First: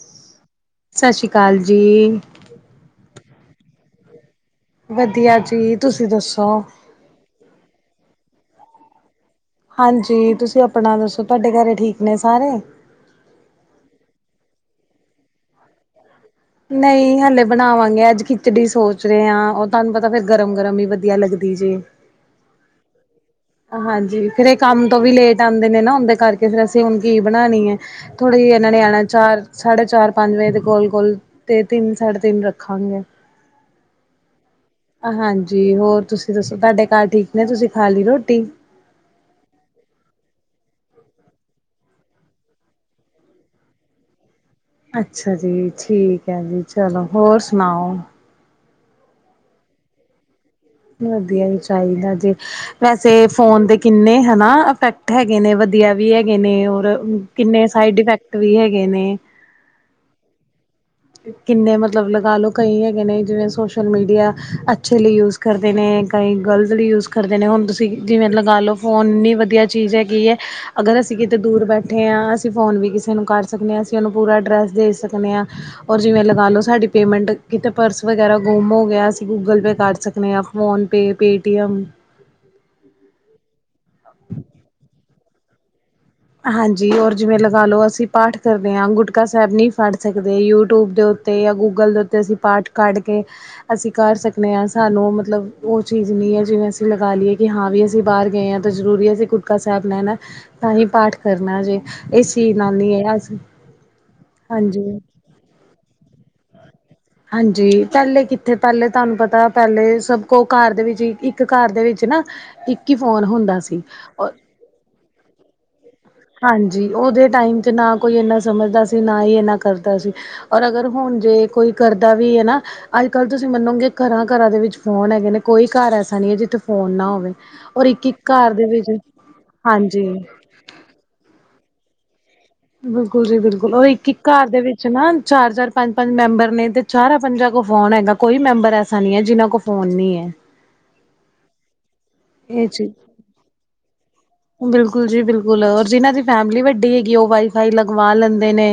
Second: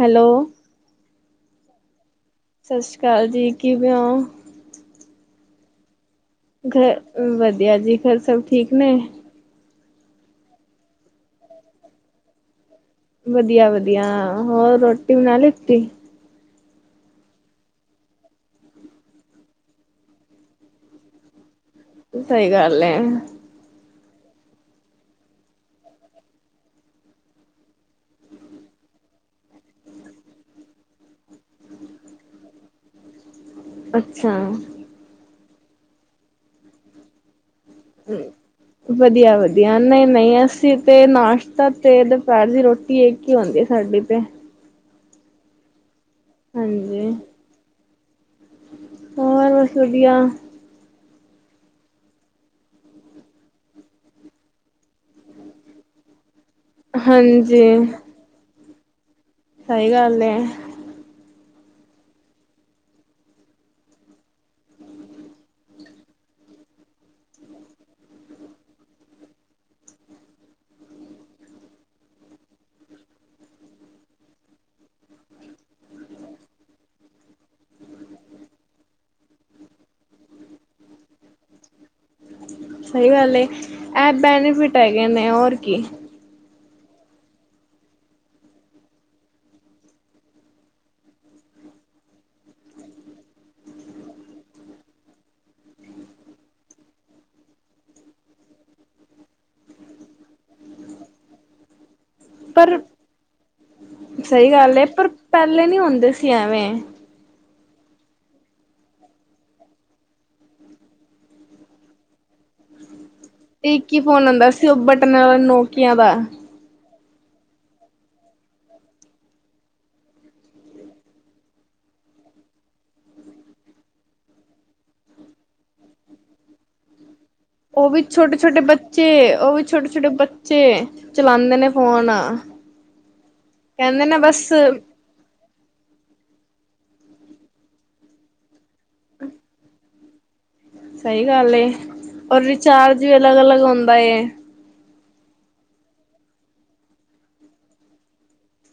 Hello ਸਤਿ ਸ਼੍ਰੀ ਅਕਾਲ ਜੀ। ਸਤਿ ਸ੍ਰੀ ਅਕਾਲ ਜੀ ਕਿਵੇਂ ਹੋ ਵਧੀਆ, ਜੀ ਤੁਸੀਂ ਦੱਸੋ। ਘਰ ਵਧੀਆ ਜੀ ਘਰ ਸਭ ਠੀਕ ਨੇ। ਹਾਂਜੀ, ਤੁਸੀਂ ਆਪਣਾ ਦੱਸੋ ਤੁਹਾਡੇ ਘਰੇ ਠੀਕ ਨੇ ਸਾਰੇ। ਵਧੀਆ -ਵਧੀਆ ਹੋਰ ਰੋਟੀ ਬਣਾ ਲਿਤੀ ਨਹੀਂ ਹਲੇ ਬਣਾਵਾਂਗੇ। ਅੱਜ ਖਿਚੜੀ ਸੋਚ ਰਹੇ ਹਾਂ। ਉਹ ਤੁਹਾਨੂੰ ਪਤਾ ਫੇਰ ਗਰਮ-ਗਰਮ ਹੀ ਵਧੀਆ ਲੱਗਦੀ ਜੇ। ਸਹੀ ਗੱਲ ਏ। ਹਾਂਜੀ, ਫੇਰ ਇਹ ਕੰਮ ਤੋਂ ਵੀ ਲੇਟ ਆਂਦੇ ਨੇ। ਉਹਦੇ ਕਰਕੇ ਫਿਰ ਅਸੀਂ ਹੁਣ ਕੀ ਬਣਾਨੀ ਏ। ਥੋੜੇ ਜਿਹੇ ਇਹਨਾਂ ਨਿਆਣਿਆਂ ਨੂੰ ਚਾਰ ਸਾਢੇ ਚਾਰ ਪੰਜ ਵਜੇ ਦੇ ਕੋਲ- ਕੋਲ। ਤੇ ਤਿੰਨ ਸਾਢੇ ਤਿੰਨ ਰੱਖਾਂਗੇ? ਅੱਛਾ। ਹਾਂਜੀ, ਹੋਰ ਤੁਸੀਂ ਦੱਸੋ। ਤੁਹਾਡੇ ਘਰ ਠੀਕ ਨੇ ਤੁਸੀਂ। ਖਾ ਲਈ ਹੂੰ ਰੋਟੀ? ਵਧੀਆ- ਵਧੀਆ ਨਹੀਂ- ਨਹੀਂ ਅਸੀਂ ਤੇ ਨਾਸ਼ਤਾ ਤੇ ਦੁਪਹਿਰ ਦੀ ਰੋਟੀ ਇੱਕ ਹੀ ਹੁੰਦੀ ਏ ਸਾਡੀੇ ਤੇ। ਅੱਛਾ ਜੀ, ਠੀਕ ਹੈ ਜੀ ਚਲੋ। ਹਾਂਜੀ ਹੋਰ ਸੁਣਾਓ? ਹੋਰ ਬਸ ਵਧੀਆ। ਵਧੀਆ ਹੀ ਚਾਹੀਦਾ ਜੇ- ਵੈਸੇ ਫੋਨ ਦੇ ਕਿੰਨੇ ਹਨਾ ਇਫੈਕਟ ਹੈਗੇ ਨੇ ਵਧੀਆ ਵੀ ਹੈਗੇ ਨੇ ਹਾਂਜੀ ਕਿੰਨੇ ਸਾਈਡ ਇਫੈਕਟ ਵੀ ਹੈਗੇ ਨੇ। ਸਹੀ ਗੱਲ ਏ। ਕਿੰਨੇ ਮਤਲਬ ਲਗਾ ਲਓ। ਕਈ ਹੈਗੇ ਨੇ ਜਿਵੇਂ ਸੋਸ਼ਲ ਮੀਡੀਆ ਅੱਛੇ ਲਈ ਯੂਜ ਕਰਦੇ ਨੇ ਕਈ ਗਲਤ ਲਈ ਯੂਜ਼ਡ ਕਰਦੇ ਨੇ। ਹੁਣ ਤੁਸੀਂ ਜਿਵੇਂ ਲਗਾ ਲਓ। ਫੋਨ ਨੀ ਵਧੀਆ ਚੀਜ਼ ਹੈਗੀ ਹੈ ਅਗਰ ਅਸੀਂ ਕਿਤੇ ਦੂਰ ਬੈਠੇ ਹਾਂ। ਅਸੀਂ ਫੋਨ ਵੀ ਕਿਸੇ ਨੂੰ ਕਰ ਸਕਦੇ ਹਾਂ। ਅਸੀਂ ਉਹਨੂੰ ਪੂਰਾ ਐਡਰੈੱਸ ਦੇ ਸਕਨੇ ਹਾਂ ਔਰ ਜਿਵੇਂ ਲਗਾ ਲਉ ਸਾਡੀ ਪੇਮੈਂਟ ਕਿਤੇ ਪਰਸ ਵਗੇਰਾਂ ਗੁੰਮ ਹੋ ਗਿਆ। ਅਸੀਂ ਗੂਗਲ ਪੇ ਕਰ ਸਕਨੇ ਹਾਂ। PhonePe P T M. ਸਹੀ ਗੱਲ ਏ ਇਹ ਬੈਨੀਫਿਟ ਹੈਗੇ ਨੇ ਹੋਰ ਕੀ। ਹਾਂਜੀ, ਔਰ ਜਿਵੇਂ ਲਗਾ ਲਓ। ਅਸੀਂ ਪਾਠ ਕਰਦੇ ਹਾਂ। ਗੁਟਕਾ ਸਾਹਿਬ ਨਹੀਂ ਫੜ ਸਕਦੇ। ਯੂਟਿਊਬ ਦੇ ਉੱ ਤੇ ਜਾਂ ਗੂਗਲ ਦੇ ਉੱਤੇ ਅਸੀਂ ਪਾਠ ਕੱਢ ਕੇ ਅਸੀਂ ਕਰ ਸਕਨੇ ਹਾਂ। ਸਾਨੂੰ ਮਤਲਬ ਉਹ ਚੀਜ਼ ਨਹੀਂ ਹੈ। ਜਿਵੇਂ ਅਸੀਂ ਲਗਾ ਲਈਏ। ਕਿ ਹਾਂ ਵੀ ਅਸੀਂ ਬਾਹਰ ਗਏ ਹਾਂ। ਜ਼ਰੂਰੀ ਹੈ। ਅਸੀਂ ਗੁਟਕਾ ਸਾਹਿਬ ਲੈਣਾ ਤਾਂ ਹੀ ਪਾਠ ਕਰਨਾ ਜੇ ਇਸ ਚੇਂਜ ਨਾਲ ਪਰ ਨੀ ਹੈ। ਸਹੀ ਗੱਲ ਏ ਹਾਂਜੀ ਪਰ ਪਹਿਲੇ ਨੀ ਹੁੰਦੇ ਸੀ। ਐਵੇਂ ਹਾਂਜੀ, ਪਹਿਲੇ ਕਿੱਥੇ ਪਹਿਲੇ ਤੁਹਾਨੂੰ ਪਤਾ ਪਹਿਲੇ ਸਭ ਕੁ ਕਾਰ ਦੇ ਵਿੱਚ ਇੱਕ ਕਾਰ ਦੇ ਵਿੱਚ ਨਾ ਇੱਕ ਹੀ ਫੋਨ ਹੁੰਦਾ। ਤੇ ਸੀ ਇੱਕ ਹੀ ਔਰ ਫੋਨ ਆਦਾ ਸੀ। ਉਹ ਬਟਨਾ ਵਾਲਾ ਨੋਕੀਆਂ ਦਾ। ਹਾਂਜੀ, ਉਹਦੇ ਟਾਈਮ ਤੇ ਨਾ ਕੋਈ ਇਨਾ ਸਮਝਦਾ ਸੀ। ਨਾ ਹੀ ਇਨਾ ਕਰਦਾ ਸੀ। ਔਰ ਅਗਰ ਹੁਣ ਜੇ ਕੋਈ ਕਰਦਾ ਵੀ ਹੈ ਨਾ ਅੱਜ- ਕੱਲ੍ਹ ਤੁਸੀਂ ਮੰਨੋਗੇ ਘਰਾਂ- ਘਰਾਂ ਦੇ ਵਿੱਚ ਫੋਨ ਹੈਗੇ ਨੇ। ਕੋਈ ਘਰ ਐਸਾ ਨਹੀਂ ਹੈ ਜਿੱਥੇ ਫ਼ੋਨ ਨਾ ਹੋਵੇ। ਔਰ ਉਹ ਵੀ ਇੱਕ ਇੱਕ ਛੋਟੇ ਘਰ ਛੋਟੇ ਦੇ ਵਿੱਚ ਬੱਚੇ, ਉਹ ਵੀ ਛੋਟੇ ਹਾਂਜੀ ਛੋਟੇ ਬੱਚੇ ਚਲਾਉਂਦੇ ਨੇ ਫੋਨ। ਬਿਲਕੁਲ ਜੀ ਬਿਲਕੁਲ ਉਹ ਇੱਕ- ਇੱਕ ਨੇ ਬਸ ਘਰ ਦੇ ਵਿੱਚ ਨਾ ਚਾਰ- ਚਾਰ ਪੰਜ- ਪੰਜ ਮੈਂਬਰ ਨੇ ਤੇ ਚਾਰਾਂ ਪੰਜਾਂ ਕੋਲ ਫ਼ੋਨ ਹੈਗਾ ਕੋਈ ਮੈਂਬਰ ਐਸਾ ਨਹੀਂ ਹੈ ਜਿਹਨਾਂ ਕੋਲ ਫੋਨ ਨਹੀਂ ਹੈ। ਸਹੀ ਗੱਲ ਏ ਔਰ ਇਹ ਚੀਜ਼ ਰਿਚਾਰਜ ਵੀ ਅਲੱਗ -ਅਲੱਗ ਹੁੰਦਾ ਏ। ਬਿਲਕੁਲ ਜੀ ਬਿਲਕੁਲ ਔਰ ਜਿਨਾਂ ਦੀ ਫੈਮਿਲੀ ਵੱਡੀ ਹੈਗੀ। ਉਹ ਵਾਈਫਾਈ ਲਗਵਾ ਲੈਂਦੇ ਨੇ।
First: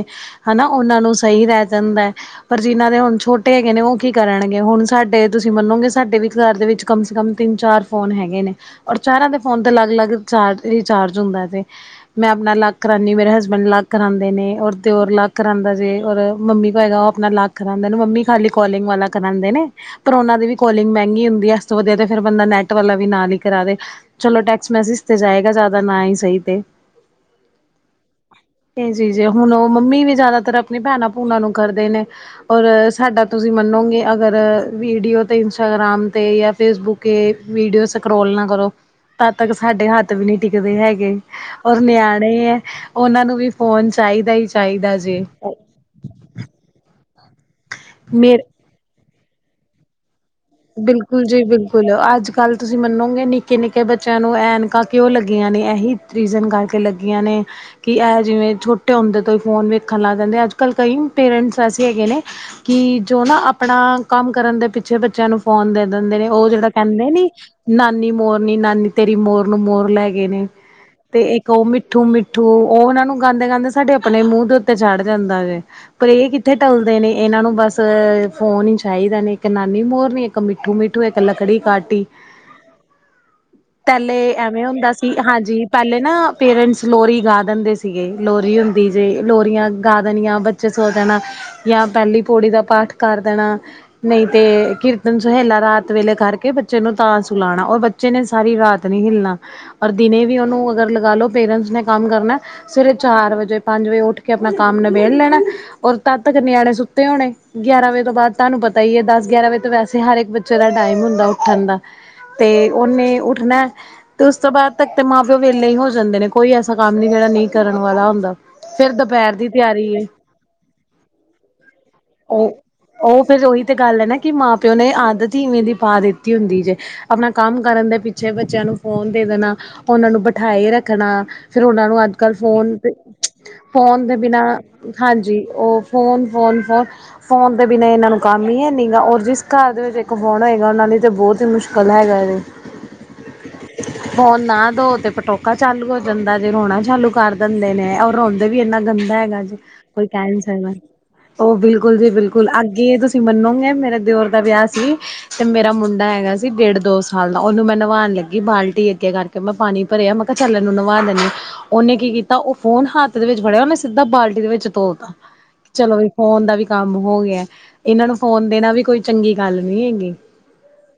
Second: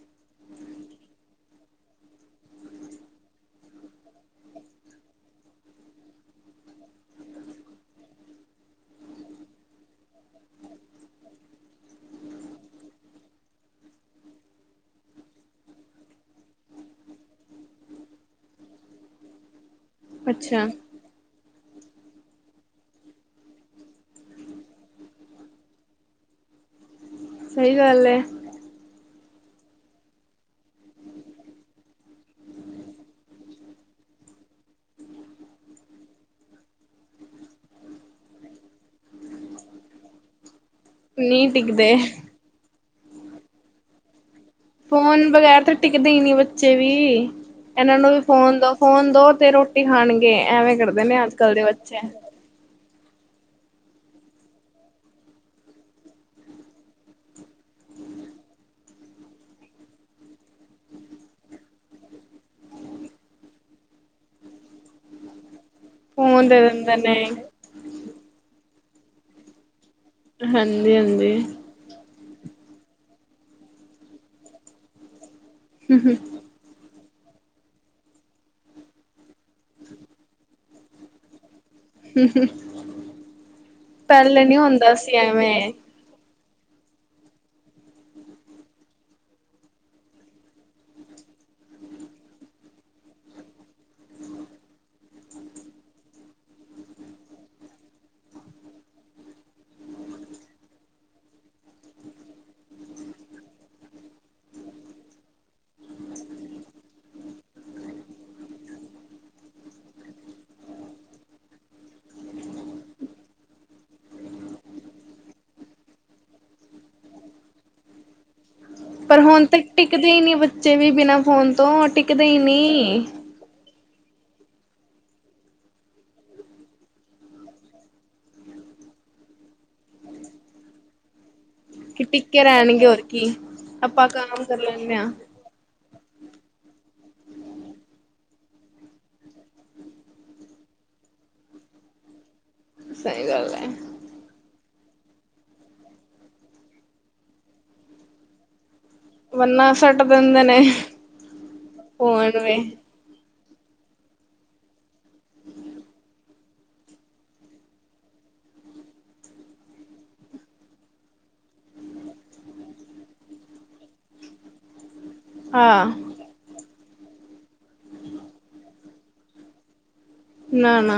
ਹਨਾ, ਉਹਨਾਂ ਨੂੰ ਸਹੀ ਰਹਿ ਜਾਂਦਾ। ਪਰ ਜਿਨਾਂ ਦੇ ਹੁਣ ਛੋਟੇ ਹੈਗੇ ਨੇ ਉਹ ਕੀ ਕਰਨਗੇ। ਹੁਣ ਸਾਡੇ, ਤੁਸੀਂ ਮੰਨੋਗੇ ਸਾਡੇ ਵੀ ਘਰ ਦੇ ਵਿੱਚ ਕਮ ਸੇ ਕਮ ਤਿੰਨ-ਚਾਰ ਫੋਨ ਹੈਗੇ ਨੇ। ਔਰ ਚਾਰਾਂ ਦੇ ਫੋਨ ਤੇ ਲੱਗ- ਲੱਗ ਚਾਰ ਰੀਚਾਰਜ ਹੁੰਦਾ ਵੇ। ਮੈਂ ਆਪਣਾ ਅਲਗ ਕਰਾਂਉਦੀ ਏ, ਮੇਰੇ ਹਸਬੈਂਡ ਅਲਗ ਕਰਾਉਂਦੇ ਨੇ, ਔਰ ਦਿਓਰ ਅਲਗ ਕਰਾਉਂਦਾ ਜੇ, ਔਰ ਮੰਮੀ ਭਾਈ ਦਾ ਆਪਣਾ ਲਗ ਕਰਾਂਦੇ, ਮੰਮੀ ਖਾਲੀ ਕੋਲਿੰਗ ਵਾਲਾ ਕਰਾਂਂਦੇ ਨੇ ਪਰ ਉਹਨਾਂ ਦੀ ਵੀ ਅੱਛਾ ਕੋਲਿੰਗ ਮਹਿੰਗੀ ਹੁੰਦੀ ਹੈ। ਇਸਤੋਂ ਵਧੀਆ ਤੇ ਫੇਰ ਬੰਦਾ ਨੈੱਟ ਵਾਲਾ ਵੀ ਨਾਲ ਹੀ ਕਰਾਵੇ ਚਲੋ, ਟੈਕਸਟ ਮੈਸੇਜ ਉੱਥੇ ਜਾਏਗਾ, ਜ਼ਾਦਾ ਨਾ ਈ ਸਹੀ ਤੇ। ਸਹੀ ਗੱਲ ਹੈ। ਏ ਚੀਜ਼ ਐ, ਹੁਣ ਉਹ ਮੰਮੀ ਵੀ ਜ਼ਿਆਦਾਤਰ ਆਪਣੀ ਭੈਣਾਂ-ਭੂਣਾ ਨੂੰ ਕਰਦੇ ਨੇ। ਔਰ, ਸਾਡਾ ਤੁਸੀਂ ਮੰਨੋਗੇ ਅਗਰ ਵੀਡੀਓ ਤੇ, ਇੰਸਟਾਗ੍ਰਾਮ ਤੇ ਜਾਂ ਫੇਸਬੁੱਕ ਕੇ ਵੀਡੀਓ ਸਕਰੋਲ ਨਾ ਕਰੋ, ਤਦ ਤੱਕ ਸਕ ਹਾਡੇ ਹੱਥ ਵੀ ਨੀ ਟਿਕਦੇ ਹੈਗੇ, ਨਹੀਂ ਔਰ ਟਿਕਦੇ ਨਿਆਣੇ ਐ, ਉਹਨਾਂ ਨੂੰ ਵੀ ਫੋਨ ਚਾਹੀਦਾ ਈ ਚਾਈ ਫੋਨ ਬਗ਼ੈਰ ਤਾਂ ਟਿਕਦੇ ਈ ਨੀ ਬੱਚੇ ਵੀ, ਇਹਨਾਂ ਨੂੰ ਵੀ ਮੇਰ ਫੋਨ ਦੋ। ਫੋਨ ਦੋ ਤੇ ਰੋਟੀ ਖਾਣਗੇ, ਐਵੇਂ ਕਰਦੇ ਨੇ ਅੱਜ- ਕੱਲ ਦੇ ਬੱਚੇ। ਗੱਲ ਤੁਸੀਂ ਮੰਨੋਗੇ, ਨਿੱਕੇ-ਨਿੱਕੇ ਬੱਚਿਆਂ ਨੂੰ ਐਨਕਾਂ ਕਿਉਂ ਲੱਗੀਆਂ ਨੇ, ਐਹੀ ਰੀਜ਼ਨ ਕਰਕੇ ਲੱਗੀਆਂ ਨੇ। ਕਿ ਐਹ ਜਿਵੇਂ ਛੋਟੇ ਹੁੰਦੇ ਤੋਂ ਹੀ ਫ਼ੋਨ ਵੇਖਣ ਲੱਗ ਜਾਂਦੇ, ਅੱਜ- ਕੱਲ ਕਈ ਪੇਰੈਂਟਸ ਐਸੇ ਹੈਗੇ ਨੇ ਕਿ ਜੋ ਨਾ ਆਪਣਾ ਕੰਮ ਕਰਨ ਦੇ ਪਿੱਛੇ ਬੱਚਿਆਂ ਨੂੰ ਫੋਨ ਦੇ ਦਿੰਦੇ ਨੇ ਫੋਨ ਉਹ ਦੇ ਜੇੜਾ ਦਿੰਦੇ ਕਹਿੰਦੇ ਨੇ ਨੀ, ਨਾਨੀ ਮੋਰਨੀ, ਨਾਨੀ ਤੇਰੀ ਮੋਰ ਨੂੰ ਮੋਰ ਲੈ ਗੇ ਨੇ, ਤੇ ਹਾਂਜੀ-ਹਾਂਜੀ ਇੱਕ ਉਹ ਮਿੱਠੂ- ਮਿੱਠੂ ਮਿੱਠੂ, ਉਹਨਾਂ ਨੂੰ ਗਾਂਦੇ ਗਾਉਂਦੇ ਸਾਡੇ ਆਪਣੇ ਮੂੰਹ ਦੇ ਉੱਤੇ ਚੜ੍ਹ ਜਾਂਦਾ ਵੈ, ਪਰ ਇਹ ਕਿ ਕਿੱਥੇ ਟਲਦੇ ਨੇ, ਇਹਨਾਂ ਨੂੰ ਬਸ ਫੋਨ ਹੀ ਚਾਈਦਾ ਨੇ, ਇੱਕ ਨਾਨੀ ਮੋਰ ਨੀ‌ ਮਿੱਠੂ -ਮਿੱਠੂ, ਇੱਕ ਲੱਕੜੀ ਕਾਠ। ਟੀ, ਪਹਿਲੇ ਐਵੇਂ ਹੁੰਦਾ ਸੀ, ਹਾਂਜੀ ਪਹਿਲੇ ਨਾ ਪੇਰੈਂਟਸ ਲੋਰੀ ਗਾ ਦਿੰਦੇ ਸੀਗੇ, ਲੋਰੀ ਹੁੰਦੀ ਜੇ, ਲੋਰੀਆਂ ਗਾ ਦੇਣੀਆਂ ਬੱਚੇ ਸੋ ਜਾਣ। ਯਾ ਪੈਲ਼ੀ ਪੌੜੀ ਦਾ ਪਾਠ ਕਰ ਦੇਣਾ, ਨਹੀਂ ਤੇ ਕਿਰਤ ਦਿਨ ਸੁਹੇਲਾ ਰਾਤ ਵੇਲੇ ਕਰਕੇ, ਬੱਚੇ ਨੂੰ ਤਾਂ ਸੁਲਾਉਣਾ, ਔਰ ਬੱਚੇ ਨੇ ਸਾਰੀ ਰਾਤ ਨੀ ਹਿੱਲਣਾ। ਔਰ, ਦਿਨੇ ਵੀ ਉਹਨੂੰ ਅਗਰ ਲਗਾ ਲਓ, ਪੇਰੈਂਟਸ ਨੇ ਕੰਮ ਕਰਨਾ। ਸਵੇਰੇ ਚਾਰ ਵਜੇ, ਪੰਜ ਵਜੇ ਉੱਠ ਕੇ ਆਪਣਾ ਕੰਮ ਨਿਬੇੜ ਲੈਨਾ। ਔਰ, ਤਦ ਤੱਕ ਨਿਆਣੇ ਸੁੱਤੇ ਹੋਣੇ, ਗਿਆਰਾਂ ਵਜੇ ਤੋਂ ਬਾਅਦ, ਤੁਹਾਨੂੰ ਪਤਾ ਈ ਐ ਦਸ, ਗਿਆਰਾਂ ਵਜੇ ਤਾਂ ਵੈਸੇ ਸੇ ਹਰ ਇੱਕ ਬੱਚੇ ਦਾ ਟਾਈਮ ਹੁੰਦਾ ਉੱਠਣ ਦਾ, ਤੇ ਉਹਨੇ ਉੱਠਣਾ ਤੇ ਉਸ ਤੋਂ ਬਾਅਦ ਤੱਕ ਤੇ ਮਾਂ ਪਿਓ ਵੇਲੇ ਹੀ ਹੋ ਜਾਂਦੇ ਨੇ, ਕੋਈ ਐਸਾ ਕੰਮ ਨੀ ਜੇੜਾ ਨਈ ਕਰਨ ਵਾਲਾ ਹੁੰਦਾ। ਫੇਰ ਪਰ ਦੁਪਹਿਰ ਹੁਣ ਦੀ ਤੇ ਤਿਆਰੀ ਏ ਟਿਕਦੇ ਹੀ ਨੀ, ਬੱਚੇ ਵੀ ਬਿਨਾਂ ਫੋਨ ਤੋਂ ਟਿਕਦੇ ਹੀ ਉਹ ਨੀ। ਉਹ ਫੇਰ ਉਹੀ ਤਾਂ ਗੱਲ ਐ ਨਾ, ਕਿ ਮਾਂ ਪਿਓ ਨੇ ਆਦਤ ਹੀ ਇਵੇਂ ਦੀ ਪਾ ਦਿੱਤੀ ਹੁੰਦੀ ਜੇ। ਆਪਣਾ ਕੰਮ ਕਰਨ ਦੇ ਪਿੱਛੇ ਬੱਚਿਆਂ ਨੂੰ ਫੋਨ ਦੇ ਦੇਣਾ, ਉਹਨਾਂ ਨੂੰ ਬਿਠਾਏ ਰੱਖਣਾ। ਫੇਰ ਉਹਨਾਂ ਨੂੰ ਕਿ ਅੱਜ- ਕਲ ਟਿੱਕੇ ਫੋਨ ਰਹਿਣਗੇ ਤੇ, ਹੋਰ ਕੀ ਫੋਨ ਆਪਾਂ ਦੇ ਕਾਮ ਬਿਨਾਂ ਕਰ ਲੈਂਦੇ ਹਾਂ। ਹਾਂਜੀ, ਉਹ ਫੋਨ-ਫੋਨ-ਫੋਨ, ਫੋਨ ਦੇ ਬਿਨਾਂ ਇਹਨਾਂ ਨੂੰ ਕੰਮ ਈ ਹੈਨੀ ਗਾ ਔਰ ਜਿਸ ਘਰ ਦੇ ਵਿੱਚ ਇੱਕ ਫੋਨ ਹੋਏਗਾ, ਉਹਨਾਂ ਲਈ ਤਾਂ ਬਹੁਤ ਹੀ ਮੁਸ਼ਕਿਲ ਹੈਗਾ ਇਹ। ਸਹੀ ਗੱਲ ਐ ਫੋਨ ਨਾ ਦੋ ਤੇ ਪਟੋਕਾ ਚਾਲੂ ਹੋ ਜਾਂਦਾ ਜੇ, ਰੋਣਾ ਚਾਲੂ ਕਰ ਦਿੰਦੇ ਨੇ ਔਰ ਰੋਂਦੇ ਵੀ ਇੰਨਾ ਗੰ ਹੈਗਾ ਜੀ, ਵਰਨਾ ਸੱਟ ਕੋਈ ਕਹਿ ਨੀ ਦਿੰਦੇ ਨੇ ਸਕਦਾ, ਉਹ ਬਿਲਕੁਲ ਜੀ ਫੋਨ ਬਿਲਕੁਲ ਵੇ ਅੱਗੇ ਤੁਸ ਤੁਸੀਂ ਮੰਨੋਗੇ, ਮੇਰੇ ਦਿਓਰ ਦਾ ਵਿਆਹ ਸੀ, ਤੇ ਮੇਰਾ ਮੁੰਡਾ ਹੈਗਾ ਸੀ। ਸੀ ਡੇਢ ਦੋ ਸਾਲ ਦਾ, ਉਹਨੂੰ ਮੈਂ ਨਵਾਉਣ ਲੱਗੀ ਬਾਲਟੀ ਅੱਗੇ ਕਰਕੇ ਮੈਂ ਪਾਣੀ ਭਰਿਆ ਮੈਂ ਕਿਹਾ ਚੱਲਣ ਇਹਨੂੰ ਨਵਾ ਦਿੰਦੀ। ਉਹਨੇ ਕੀ ਕੀਤਾ, ਉਹ ਫੋਨ ਹੱਥ ਦੇ ਵਿੱਚ ਫੜਿਆ ਉਹਨੇ ਸਿੱਧਾ ਬਾਲਟੀ ਦੇ ਵਿੱਚ ਧੋਤਾ। ਹਾਂ ਚਲੋ ਫੋਨ ਦਾ ਵੀ ਕੰਮ ਹੋ ਗਿਆ, ਇਹਨਾਂ ਨੂੰ ਫੋਨ ਦੇਣਾ ਵੀ ਕੋਈ। ਚੰਗੀ ਗੱਲ ਨੀ ਹੈਗੀ। ਨਾ-ਨਾ।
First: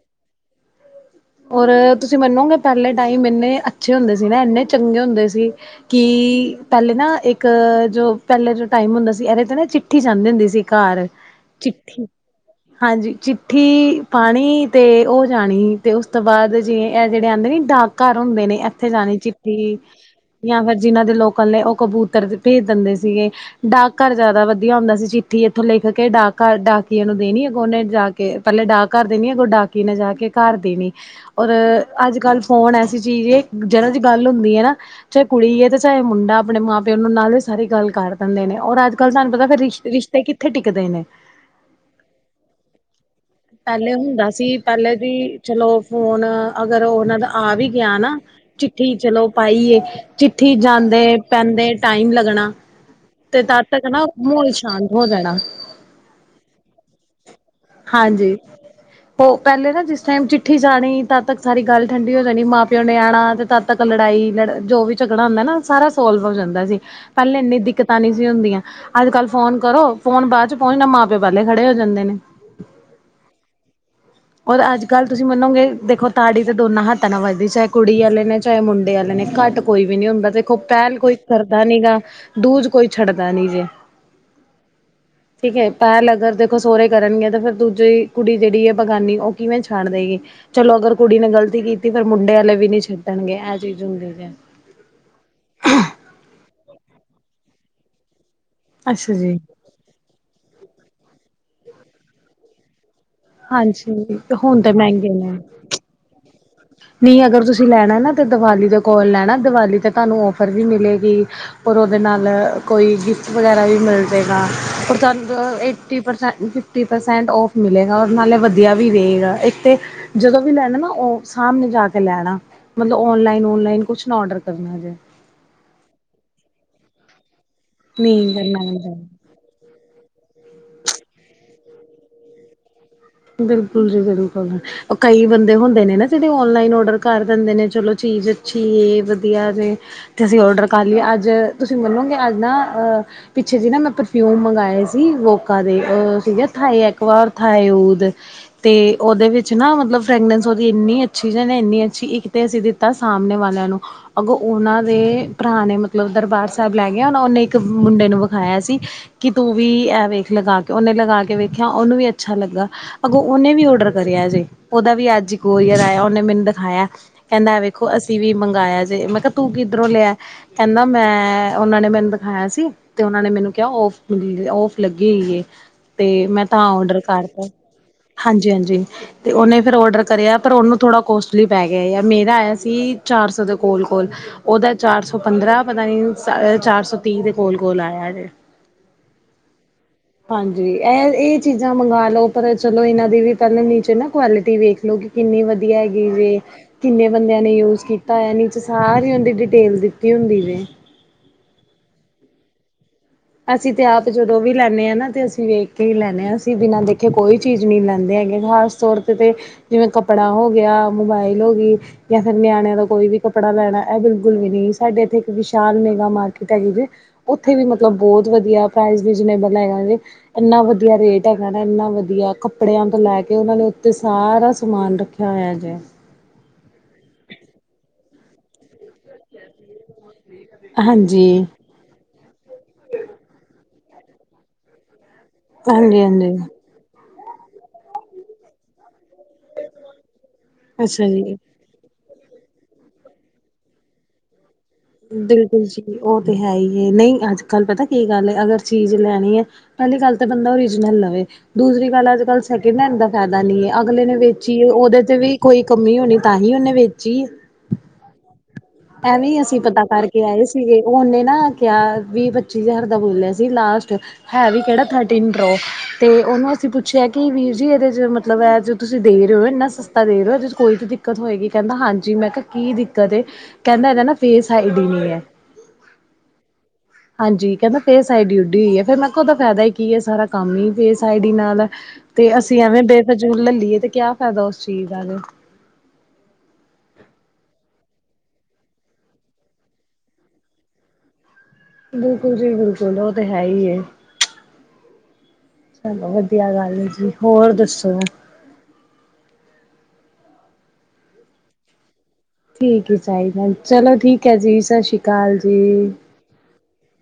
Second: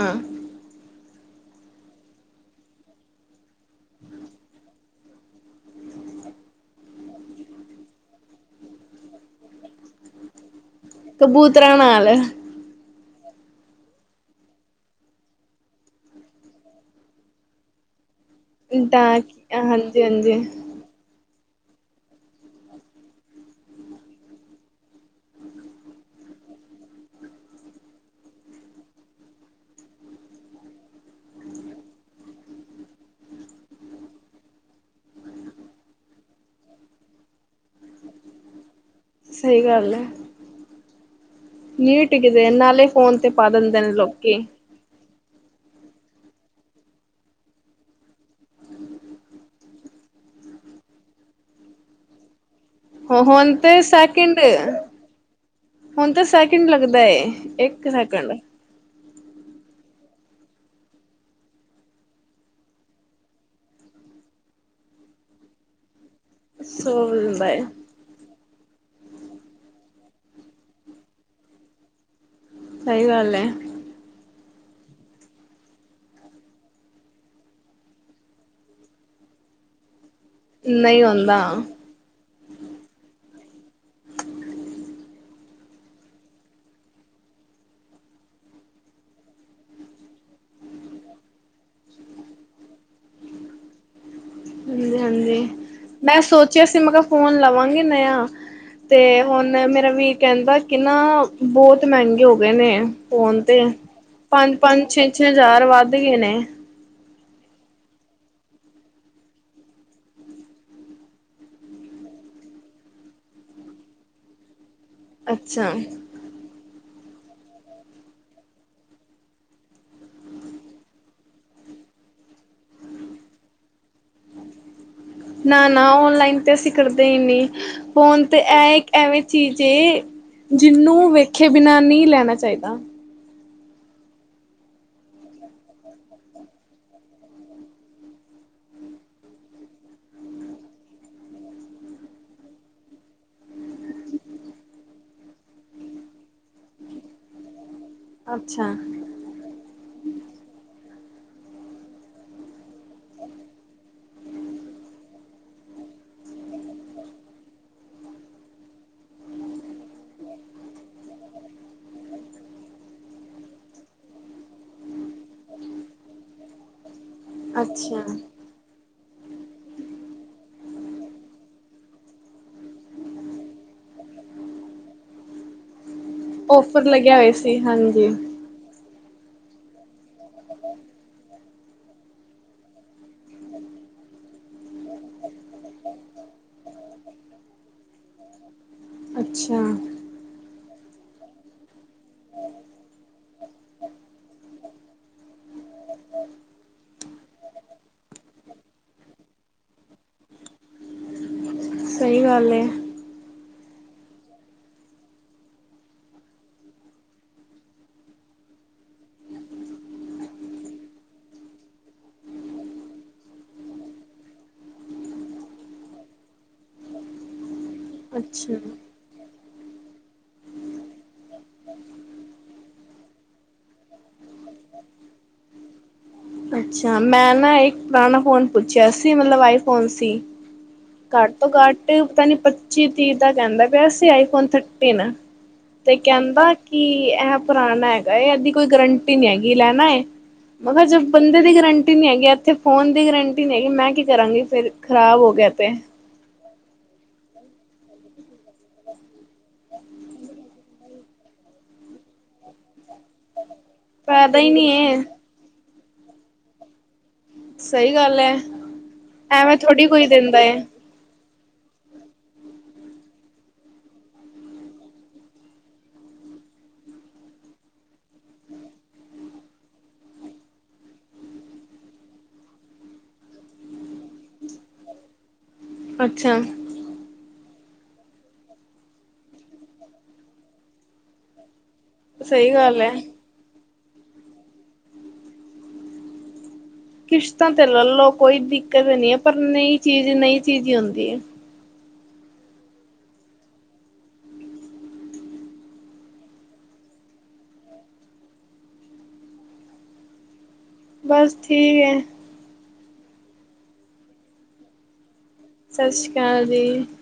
ਔਰ ਤੁਸੀਂ ਮੰਨੋਗੇ ਪੈਲੇ ਟਾਈਮ ਇੰਨੇ ਅੱਛੇ ਹੁੰਦੇ ਸੀ ਨਾ ਇੰਨੇ ਚੰਗੇ ਹੁੰਦੇ ਸੀ। ਕੀ ਪੈਲੇ ਨਾ ਇੱਕ ਜੋ ਪੈਲੇ ਜੋ ਟਾਈਮ ਹੁੰਦਾ ਸੀ, ਐਦੇ ਤੇ ਨਾ ਚਿੱਠੀ ਜਾਂਦੀ ਹੁੰਦੀ ਸੀ। ਕਾਰ ਕਬੂਤਰਾਂ ਚਿੱਠੀ ਨਾਲ ਹਾਂਜੀ, ਚਿੱਠੀ ਪਾਣੀ ਤੇ ਔ ਜਾਣੀ। ਤੇ ਉਸ ਤੋਂ ਬਾਦ ਜਿਵੇ ਐ ਜੇੜੇ ਆਂਦੇ ਨੀ ਡਾਕ ਘਰ ਹੁੰਦੇ ਨੇ, ਐਥੇ ਜਾਣੀ ਡਾਕ ਚਿੱਠੀ ਹਾਂਜੀ ਹਾਂਜੀ ਯਾ ਫਿਰ ਜਿਨ੍ਹਾਂ ਦੇ ਲੋਕਲ ਨੇ ਓ ਕਬੂਤਰ ਭੇਜ ਦਿੰਦੇ ਸੀਗੇ। ਡਾਕ ਘਰ ਜਾਦਾ ਵਧੀਆ ਹੁੰਦਾ ਸੀ ਚਿੱਠੀ ਇੱਥੋਂ ਲਿਖ ਕੇ ਡਾਕ ਘਰ ਡਾਕੀਏ ਨੂੰ ਦੇਣੀ ਅੱਗੋਂ ਉਨੇ ਜਾ ਕੇ ਪੈਲੇ ਡਾਕ ਘਰ ਦੇਨੀ ਅਗੋ ਡਾਕੀਏ ਨੇ ਜਾ ਕੇ ਕਾਰ ਦੇਨੀ ਔਰ ਅੱਜ ਕੱਲ ਫੋਨ ਐਸੀ ਚੀਜ਼ ਏ ਜਰਾ ਜੀ ਗੱਲ ਹੁੰਦੀ ਏ ਨਾ ਚਾਏ ਕੁੜੀ ਐ ਤੇ ਚਾਏ ਮੁੰਡਾ ਅਪਣੇ ਮਾਂ ਪਿਓ ਨੂੰ ਨਾਲੇ ਸਾਰੀ ਗੱਲ ਕਰ ਦਿੰਦੇ ਨੇ ਔਰ ਅੱਜ ਕੱਲ ਤਾਨੂੰ ਪਤਾ ਫਿਰ ਸਹੀ ਰਿਸ਼ ਰਿਸ਼ਤੇ ਕਿੱਥੇ ਟਿਕਦੇ ਨੇ। ਨੀ ਟਿਕਦੇ ਨਾਲੇ ਫੋਨ ਤੇ ਪਾ ਦਿੰਦੇ ਨੇ ਲੋਕੀ। ਪੈਲੇ ਵੀ ਚਲੋ ਫੋਨ ਅਗਰ ਉਨਾਂ ਦਾ ਆ ਵੀ ਗਿਆ ਨਾ ਚਿੱਠੀ ਚਲੋ ਪਾਈ ਏ ਚਿੱਠੀ ਜਾਂਦੇ ਪੈਂਦੇ ਟਾਈਮ ਲੱਗਣਾ। ਤੇ ਹੁਣ ਤਦ ਤੱਕ ਨਾ ਸੈਕਿੰਡ ਮਹੋਲ ਸ਼ਾਂਤ ਹੋ ਜਾਣਾ। ਹੁਣ ਤੇ ਸੈਕਿੰਡ ਲੱਗਦਾ ਏ ਇੱਕ ਸੈਕਿੰਡ। ਹੋ ਪੈਲੇ ਨਾ ਜਿਸ ਟਾਈਮ ਚਿੱਠੀ ਜਾਣੀ ਤਦ ਤੱਕ ਸਾਰੀ ਠੰਡੀ ਹੋ ਜਾਣੀ ਮਾਂ ਪਿਓ ਨੇ ਆਣਾ ਤਦ ਤੱਕ ਲੜਾਈ ਲੜ ਜੋ ਵੀ ਝਗੜਾ ਹੁੰਦਾ ਨਾ ਸਾਰਾ ਸੋਲਵ ਹੋ ਜਾਂਦਾ ਸੀ ਸੋ ਪੈਲੇ ਜਾਂਦਾ ਐਨੀ ਏ ਦਿੱਕਤ ਪਤਾ ਨੀ ਸੀ ਹੁੰਦੀਆਂ, ਅੱਜ ਕੱਲ ਫੋਨ ਕਰੋ ਫੋਨ ਬਾਦ ਚ ਪਹੁੰਚਣਾ ਮਾਂ ਪਿਓ ਪੈਲੇ ਖੜੇ ਹੋ ਜਾਂਦੇ ਨੇ। ਸਈ ਗੱਲ ਐ। ਔਰ ਅੱਜ ਗੱਲ ਤੁਸੀਂ ਮੰਨੋਗੇ ਦੇਖੋ ਤਾੜੀ ਤੇ ਦੋਨਾਂ ਹੱਥਾਂ ਨਾਲ ਵੱਜਦੀ ਚਾਹੇ ਕੁੜੀ ਵਾਲੇ ਨੇ ਚਾਹੇ ਮੁੰਡੇ ਵਾਲੇ ਨੇ ਘੱਟ ਕੋਈ ਵੀ ਨੀ ਹੁੰਦਾ, ਦੇਖੋ ਪੈਲ ਨਹੀਂ ਕੋਈ ਹੁੰਦਾ ਕਰਦਾ ਨੀ ਗਾ ਦੂਜ ਕੋਈ ਛੱਡਦਾ ਨੀ ਜੇ। [inaudible] ਠੀਕ ਐ ਪੈਲ ਅਗਰ ਦੇਖੋ, ਸੋਰੇ ਕਰਨਗੇ ਤੇ ਫਿਰ ਦੂਜੇ ਕੁੜੀ ਜੇੜੀ ਐ ਬਗਾਨੀ ਉਹ ਕਿਵੇਂ ਛ ਛੱਡ ਦੇਗੀ ਚਲੋ ਅਗਰ ਕੁੜੀ ਨੇ ਗ਼ਲਤੀ ਕੀਤੀ ਫੇਰ ਮੁੰਡੇ ਆਲੇ ਵੀ ਨੀ ਛੱਡਣਗੇ, ਐ ਚੀਜ਼ ਹੁੰਦੀ ਜੇ। ਸੀ ਗਾਲ ਏ, ਮੈਂ ਸੋਚਿਆ ਸੀ ਮੈਂ ਕਆ ਫੋਨ ਲਵਾਂਗੀ ਨਿਆ ਅੱਛਾ ਤੇ ਜੀ ਹੁਣ ਮੇਰਾ ਵੀਰ ਕੇਂਦਾ ਕਿ ਨਾ ਬੋਤ ਮਹੰਗੇ ਹੋ ਗੇ ਨੇ। ਫੋਨ ਤੇ ਹਾਂਜੀ ਹੁਣ ਤੇ ਪੰਜ-ਪੰਜ, ਮਹਿੰਗੇ ਛੇ-ਛੇ ਹਜ਼ਾਰ ਵੱਧ ਗਏ ਨੇ। ਨੀ ਅਗਰ ਤੁਸੀਂ ਲੈਣਾ ਨਾ ਤਾਂ ਦੀਵਾਲੀ ਦੇ ਕੋਲ ਲੈਣਾ ਦੀਵਾਲੀ ਤੁਹਾਨੂੰ ਔਫਰ ਵੀ ਮਿਲੇਗੀ। ਔਰ ਔਦੇ ਨਾਲ ਕੋਈ ਗਿਫਟ ਵਗੈਰਾ ਵੀ ਮਿਲ ਜੇਗਾ। ਚੰਦ ਅੱਛਾ ਏਟੀ ਪਰਸੈ ਟੀ ਪਰਸੈਂਟ ਔਫ ਮਿਲੇਗਾ ਔਰ ਨਾਲੇ ਵਧੀਆ ਵੀ ਰਏਗਾ ਇੱਕ ਤੇ ਜਦੋਂ ਵੀ ਲੈਣਾ ਨਾ ਓ ਸਾਮਣੇ ਜਾ ਕੇ ਲੈਣਾ ਮਤਲਬ ਔਨਲਾਈਨ-ਔਨਲਾਈਨ ਕੁਛ ਨਾ ਔਡਰ ਕਰਨਾ ਜੇ। ਨਾ-ਨਾ ਔਨਲਾਈਨ ਤੇ ਅਸੀਂ ਕਰਦੇ ਈ ਨੀ ਫੋਨ ਨਹੀਂ ਤੇ ਐ ਕ ਕਰਨਾ ਐਵੇਂ ਚੀਜ਼ ਏ ਜਿਨੂੰ ਵੇਖੇ ਬਿਨਾਂ ਨੀ ਲੈਣਾ ਚਾਈਦਾ। ਬਿਲਕੁਲ ਜੀ ਬਿਲਕੁਲ। ਕਈ ਬੰਦੇ ਹੁੰਦੇ ਨੇ ਨਾ ਜੇੜੇ ਔਨਲਾਈਨ ਓਡਰ ਕਰ ਦਿੰਦੇ ਨੇ ਚਲੋ ਚੀਜ਼ ਅੱਛੀ ਏ ਵਧੀਆ ਜੇ ਤੇ ਅਸੀਂ ਔਡਰ ਕਰ ਲਿਆ ਅੱਜ ਤੁਸੀਂ ਮੰਨੋਗੇ ਅੱਜ ਨਾ ਅਹ ਪਿੱਛੇ ਸੀ ਨਾ ਮੈਂ ਪਰਫਿਊਮ ਮੰਗਵਾਏ ਸੀ ਵੋਕਾ ਦੇ ਅ ਸੀਗੇ ਥਾਏ ਐਕਵਾਰ, ਥਾਏਓਰ ਤੇ ਉਦੇ ਵਿੱਚ ਨਾ ਮਤਲਬ ਫਰੈਗਰੈਂਸ ਔਦੀ ਇੰਨੀ ਅੱਛੀ, ਇੰਨੀ ਅੱਛੀ ਇੱਕ ਤੇ ਅਸੀਂ ਦਿ ਤਾ ਸਾਮਣੇ ਵਾਲਿਆਂ ਨੂੰ। ਅਗੋਂ ਉਹਨਾਂ ਦੇ ਭਰਾ ਨੇ ਮਤਲਬ ਦਰਬਾਰ ਸਾਹਿਬ ਲੈ ਗਿਆ ਉਹ ਉਹਨੇ ਇੱਕ ਮੁੰਡੇ ਨੂੰ ਵਿਖਾਇਆ ਸੀ ਕਿ ਤੂੰ ਵੀ ਐ ਵੇਖ ਲਗਾ ਉਹਨੇ ਲਗਾ ਕੇ ਵੇਖਿਆ ਉਹਨੂੰ ਵੀ ਅੱਛਾ ਲੱਗਾ ਅਗੋਂ ਨੇ ਵੀ ਓਡਰ ਕਰਿਆ ਜੇ ਓਹਦਾ ਵੀ ਅੱਜ ਕੋਰੀਅਰ ਆਇਆ ਓਨੇ ਮੈਨੂੰ ਦਖਾਇਆ ਕਹਿੰਦਾ ਐ ਵੇਖੋ ਅੱਛਾ-ਅੱਛਾ ਅਸੀਂ ਵੀ ਮੰਗਾਇਆ ਜੇ ਮੈਂ ਕਿਹਾ ਤੂੰ ਕਿੱਧਰੋਂ ਲਿਆ ਕਹਿੰਦਾ ਮੈਂ ਉਹਨਾਂ ਨੇ ਮੈਨੂੰ ਦਖਾਇਆ ਸੀ ਤੇ ਉਹਨਾਂ ਨੇ ਮੈਨੂੰ ਕਿਹਾ ਔਫ ਗ [unintelligible] ਔਫ ਲੱਗੀ ਹੋਈ ਜੇ ਤੇ ਮੈਂ ਤਾਂ ਔਫਰ ਓਡਰ ਲੱਗਿਆ ਹੋਇਆ ਕਰਤਾ ਸੀ ਹਾਂਜੀ ਹਾਂਜੀ ਹਾਂਜੀ ਤੇ ਉਹਨੇ ਫਿਰ ਓਡਰ ਕਰਿਆ ਪਰ ਉਹਨੂੰ ਥੋੜ੍ਹਾ ਕੋਸਟਲੀ ਪੈ ਗਿਆ ਆ ਮੇਰਾ ਆਇਆ ਸੀ ਚਾਰ ਸੌ ਦੇ ਕੋਲ ਕੋਲ ਉਹਦਾ ਚਾਰ ਸੌ ਪੰਦਰਾਂ ਪਤਾ ਨੀ ਸ ਚਾਰ ਸੌ ਤੀਨ ਦੇ ਕੋਲ ਕੋਲ ਆਇਆ ਐ ਅੱਛਾ ਹਾਂਜੀ ਐ ਇਹ ਚੀਜ਼ਾਂ ਮੰਗਵਾ ਲੋ ਪਰ ਚਲੋ ਇਹਨਾਂ ਦੀ ਵੀ ਪਹਿਲਾਂ ਨੀਚੇ ਨਾ ਕੁਆਲਿਟੀ ਵੇਖ ਲਈ ਕਿੰਨੀ ਵਧੀਆ ਹੈਗੀ ਜੇ ਕਿੰਨੇ ਬੰਦਿਆਂ ਨੇ ਯੂਜ਼ ਕੀਤਾ ਐ ਨੀਚੇ ਸਾਰਿਆ ਦੀ ਡਿਟੇਲ ਦਿੱਤੀ ਹੁੰਦੀ ਜੇ ਸਹੀ ਗੱਲ ਏ ਅਸੀਂ ਤੇ ਆਪ ਜਦੋਂ ਵੀ ਲੈਂਨੇ ਆਂ ਨਾ ਤੇ ਅਸੀਂ ਵੇਖ ਕੇ ਹੀ ਲੈਂਨੇ ਆਂ ਅਸੀਂ ਬਿਨਾਂ ਦੇਖੇ ਕੋਈ ਚੀਜ਼ ਨੀ ਲੈਂਦੇ ਹੈਗੇ [unintelligible] ਤੋਰਤ ਤੇ [unintelligible] ਜਿਵੇਂ ਕੱਪੜਾ ਹੋ ਗਿਆ ਮੋਬਾਇਲ ਹੋ ਗੀ ਯਾ ਫਿਰ ਨਿਆਣਿਆਂ ਦਾ ਕੋਈ ਵੀ ਕੱਪੜਾ ਲੈਣਾ ਐ ਬਿਲਕੁਲ ਵੀ ਨੀ ਸਾਡੇ ਇੱਥੇ ਇੱਕ ਵਿਸ਼ਾਲ ਮੇਗਾ ਮਾਰਕੀਟ ਹੈਗੀ ਜੇ ਉੱਥੇ ਵੀ ਮਤਲਬ ਬਹੁਤ ਅੱਛਾ ਵਧੀਆ ਪ੍ਰਾਈਜ਼ ਵੀ ਜਿੰਨੇ ਬਨਾਇਆ ਵੇ ਐਨਾ ਵਧੀਆ ਰੇਟ ਹੈਗਾ ਨਾ ਐਨਾ ਵਧੀਆ ਕੱਪੜਿਆਂ ਤੋਂ ਲੈ ਕੇ ਉਹਨਾਂ ਨੇ ਉੱਤੇ ਸਾਰਾ ਸਮਾਨ ਰੱ ਹੋਇਆ ਜੇ ਅੱਛਾ ਮੈਂ ਨਾ ਇੱਕ ਪਰਾਣਾ ਫੋਨ ਪੁੱਛਿਆ ਸੀ ਮਲਬ ਆਈਫੋਨ ਸੀ ਘੱਟ ਹਾਂਜੀ ਤੋਂ ਘੱਟ ਪਤਾ ਨੀ ਪੱਚੀ ਤੀਹ ਦਾ ਕਹਿੰਦਾ ਪਿਆ ਸੀ ਆਈਫੋਨ ਥਟੀਨ ਤੇ ਹਾਂਜੀ ਹਾਂਜੀ ਕਹਿੰਦਾ ਕਿ ਇਹ ਪੁਰਾਣਾ ਹੈਗਾ ਏ ਐਦੀ ਕੋਈ ਗਰੰ ਟੀ ਨੀ ਹੈਗੀ ਲੈਣਾ ਐ ਓ ਨਾ ਅੱਛਾ ਜਬ ਜੀ [unintelligible] ਐਥੇ ਫੋਨ ਦੀ ਗਰੰਟੀ ਨੀ ਹੈਗੀ ਮੈਂ ਕੀ ਕਰਾਂਗੀ ਫੇਰ ਬਿਲਕੁਲ ਜੀ ਉਹ ਤੇ ਹੈ ਈ ਏ ਨਹੀਂ ਅੱਜ ਕੱਲ੍ਹ ਪਤਾ ਕੀ ਗੱਲ ਏ ਅਗਰ ਚੀਜ਼ ਲੈਣੀ ਐ ਪਹਿਲੀ ਗੱਲ ਤਾਂ ਬੰਦਾ ਓਰੀਜਨਲ ਲਵੇ ਦੂਸਰੀ ਗੱਲ ਅੱਜ-ਕੱਲ੍ਹ ਸੈਕਿੰਡ ਹੈਂਡ ਦਾ ਫੈਦਾ ਨੀ ਅਗਲੇ ਨੇ ਫਾਇਦਾ ਹੀ ਵੇਚੀ ਨਹੀਂ ਏ ਉਹਤੇ ਵੀ ਕੋਈ ਕਮੀ ਹੋਣੀ ਤਾਂ ਹੀ ਉਨੇ ਵੇਚੀ ਏ ਸਹੀ ਗੱਲ ਐ ਐਵੇਂ ਈ ਅਸੀਂ ਪਤਾ ਕਰਕੇ ਆਏ ਸੀਗੇ ਉਨੇ ਨਾ ਕਿਹਾ ਵੀਹ ਪੱਚੀ ਹਜ਼ਾਰ ਦਾ ਬੋਲਿਆ ਸੀ ਲਾਸਟ ਹੈ ਵੀ ਕੇੜਾ ਥਰਟੀਨ ਪ੍ਰੋ ਤੇ ਉਨੂੰ ਅਸੀਂ ਪੁੱਛਿਆ ਕਿ ਵੀਰ ਜੀ ਇਹਦੇ ਚ ਮਤਲਬ ਐ ਜ ਤੁਸੀਂ ਦੇ ਰੇ ਓ ਇੰਨਾ ਸਸਤਾ ਦੇ ਰੇ ਓ ਇਦੇ ਚ ਕੋਈ ਤਾਂ ਦਿੱਕਤ ਹੋਏਗੀ ਕਹਿੰਦਾ ਹਾਂਜੀ ਮੈਂ ਕਿਹਾ ਕੀ ਦਿੱਕਤ ਏ ਕਹਿੰਦਾ ਏਦਾ ਨਾ ਫੇਸ ਆਈਡੀ ਨੀ ਐ ਅੱਛਾ [inaudible] ਹਾਂਜੀ ਕਹਿੰਦਾ ਫੇਸ ਆਈ ਡੀ ਉੱਡੀ ਹੋਈ ਏ ਫੇਰ ਮੈਂ ਕਿਹਾ ਉਦਾ ਫਾਇਦਾ ਈ ਕੀ ਏ ਸਾਰਾ ਕੰਮ ਈ ਫੇਸ ਆਈ ਡੀ ਨਾਲ ਐ ਤੇ ਸਹੀ ਅਸੀਂ ਗੱਲ ਐਵੇਂ ਹੈ। ਬੇਫਜੂਲ ਲੈੱਲੀਏ ਤੇ ਕਿਆ ਫਾਇਦਾ ਉਸ ਚੀਜ਼ ਦਾ ਕਿਸ਼ਤਾ ਤੇ ਲਲੋ ਕੋਈ ਦਿੱਕਤ ਨੀ ਏ ਪਰ ਨਈ ਚੀਜ਼ ਨਈ ਚੀਜ਼ ਈ ਹੁੰਦੀ ਏ ਬਿਲਕੁਲ ਜੀ ਬਿਲਕੁਲ ਉਹ ਤੇ ਹੈ ਈ ਏ ਚਲੋ [unintelligible] ਵਧੀਆ ਗੱਲ ਏ ਜੀ ਹੋਰ ਦੱਸੋ ਬਸ ਠੀ ਏ ਠੀਕ ਈ ਚਾਇਦਾ ਚਲੋ ਠੀਕ ਐ ਜੀ ਸਸ਼ਰੀਕਾਲ ਜੀ [unintelligible]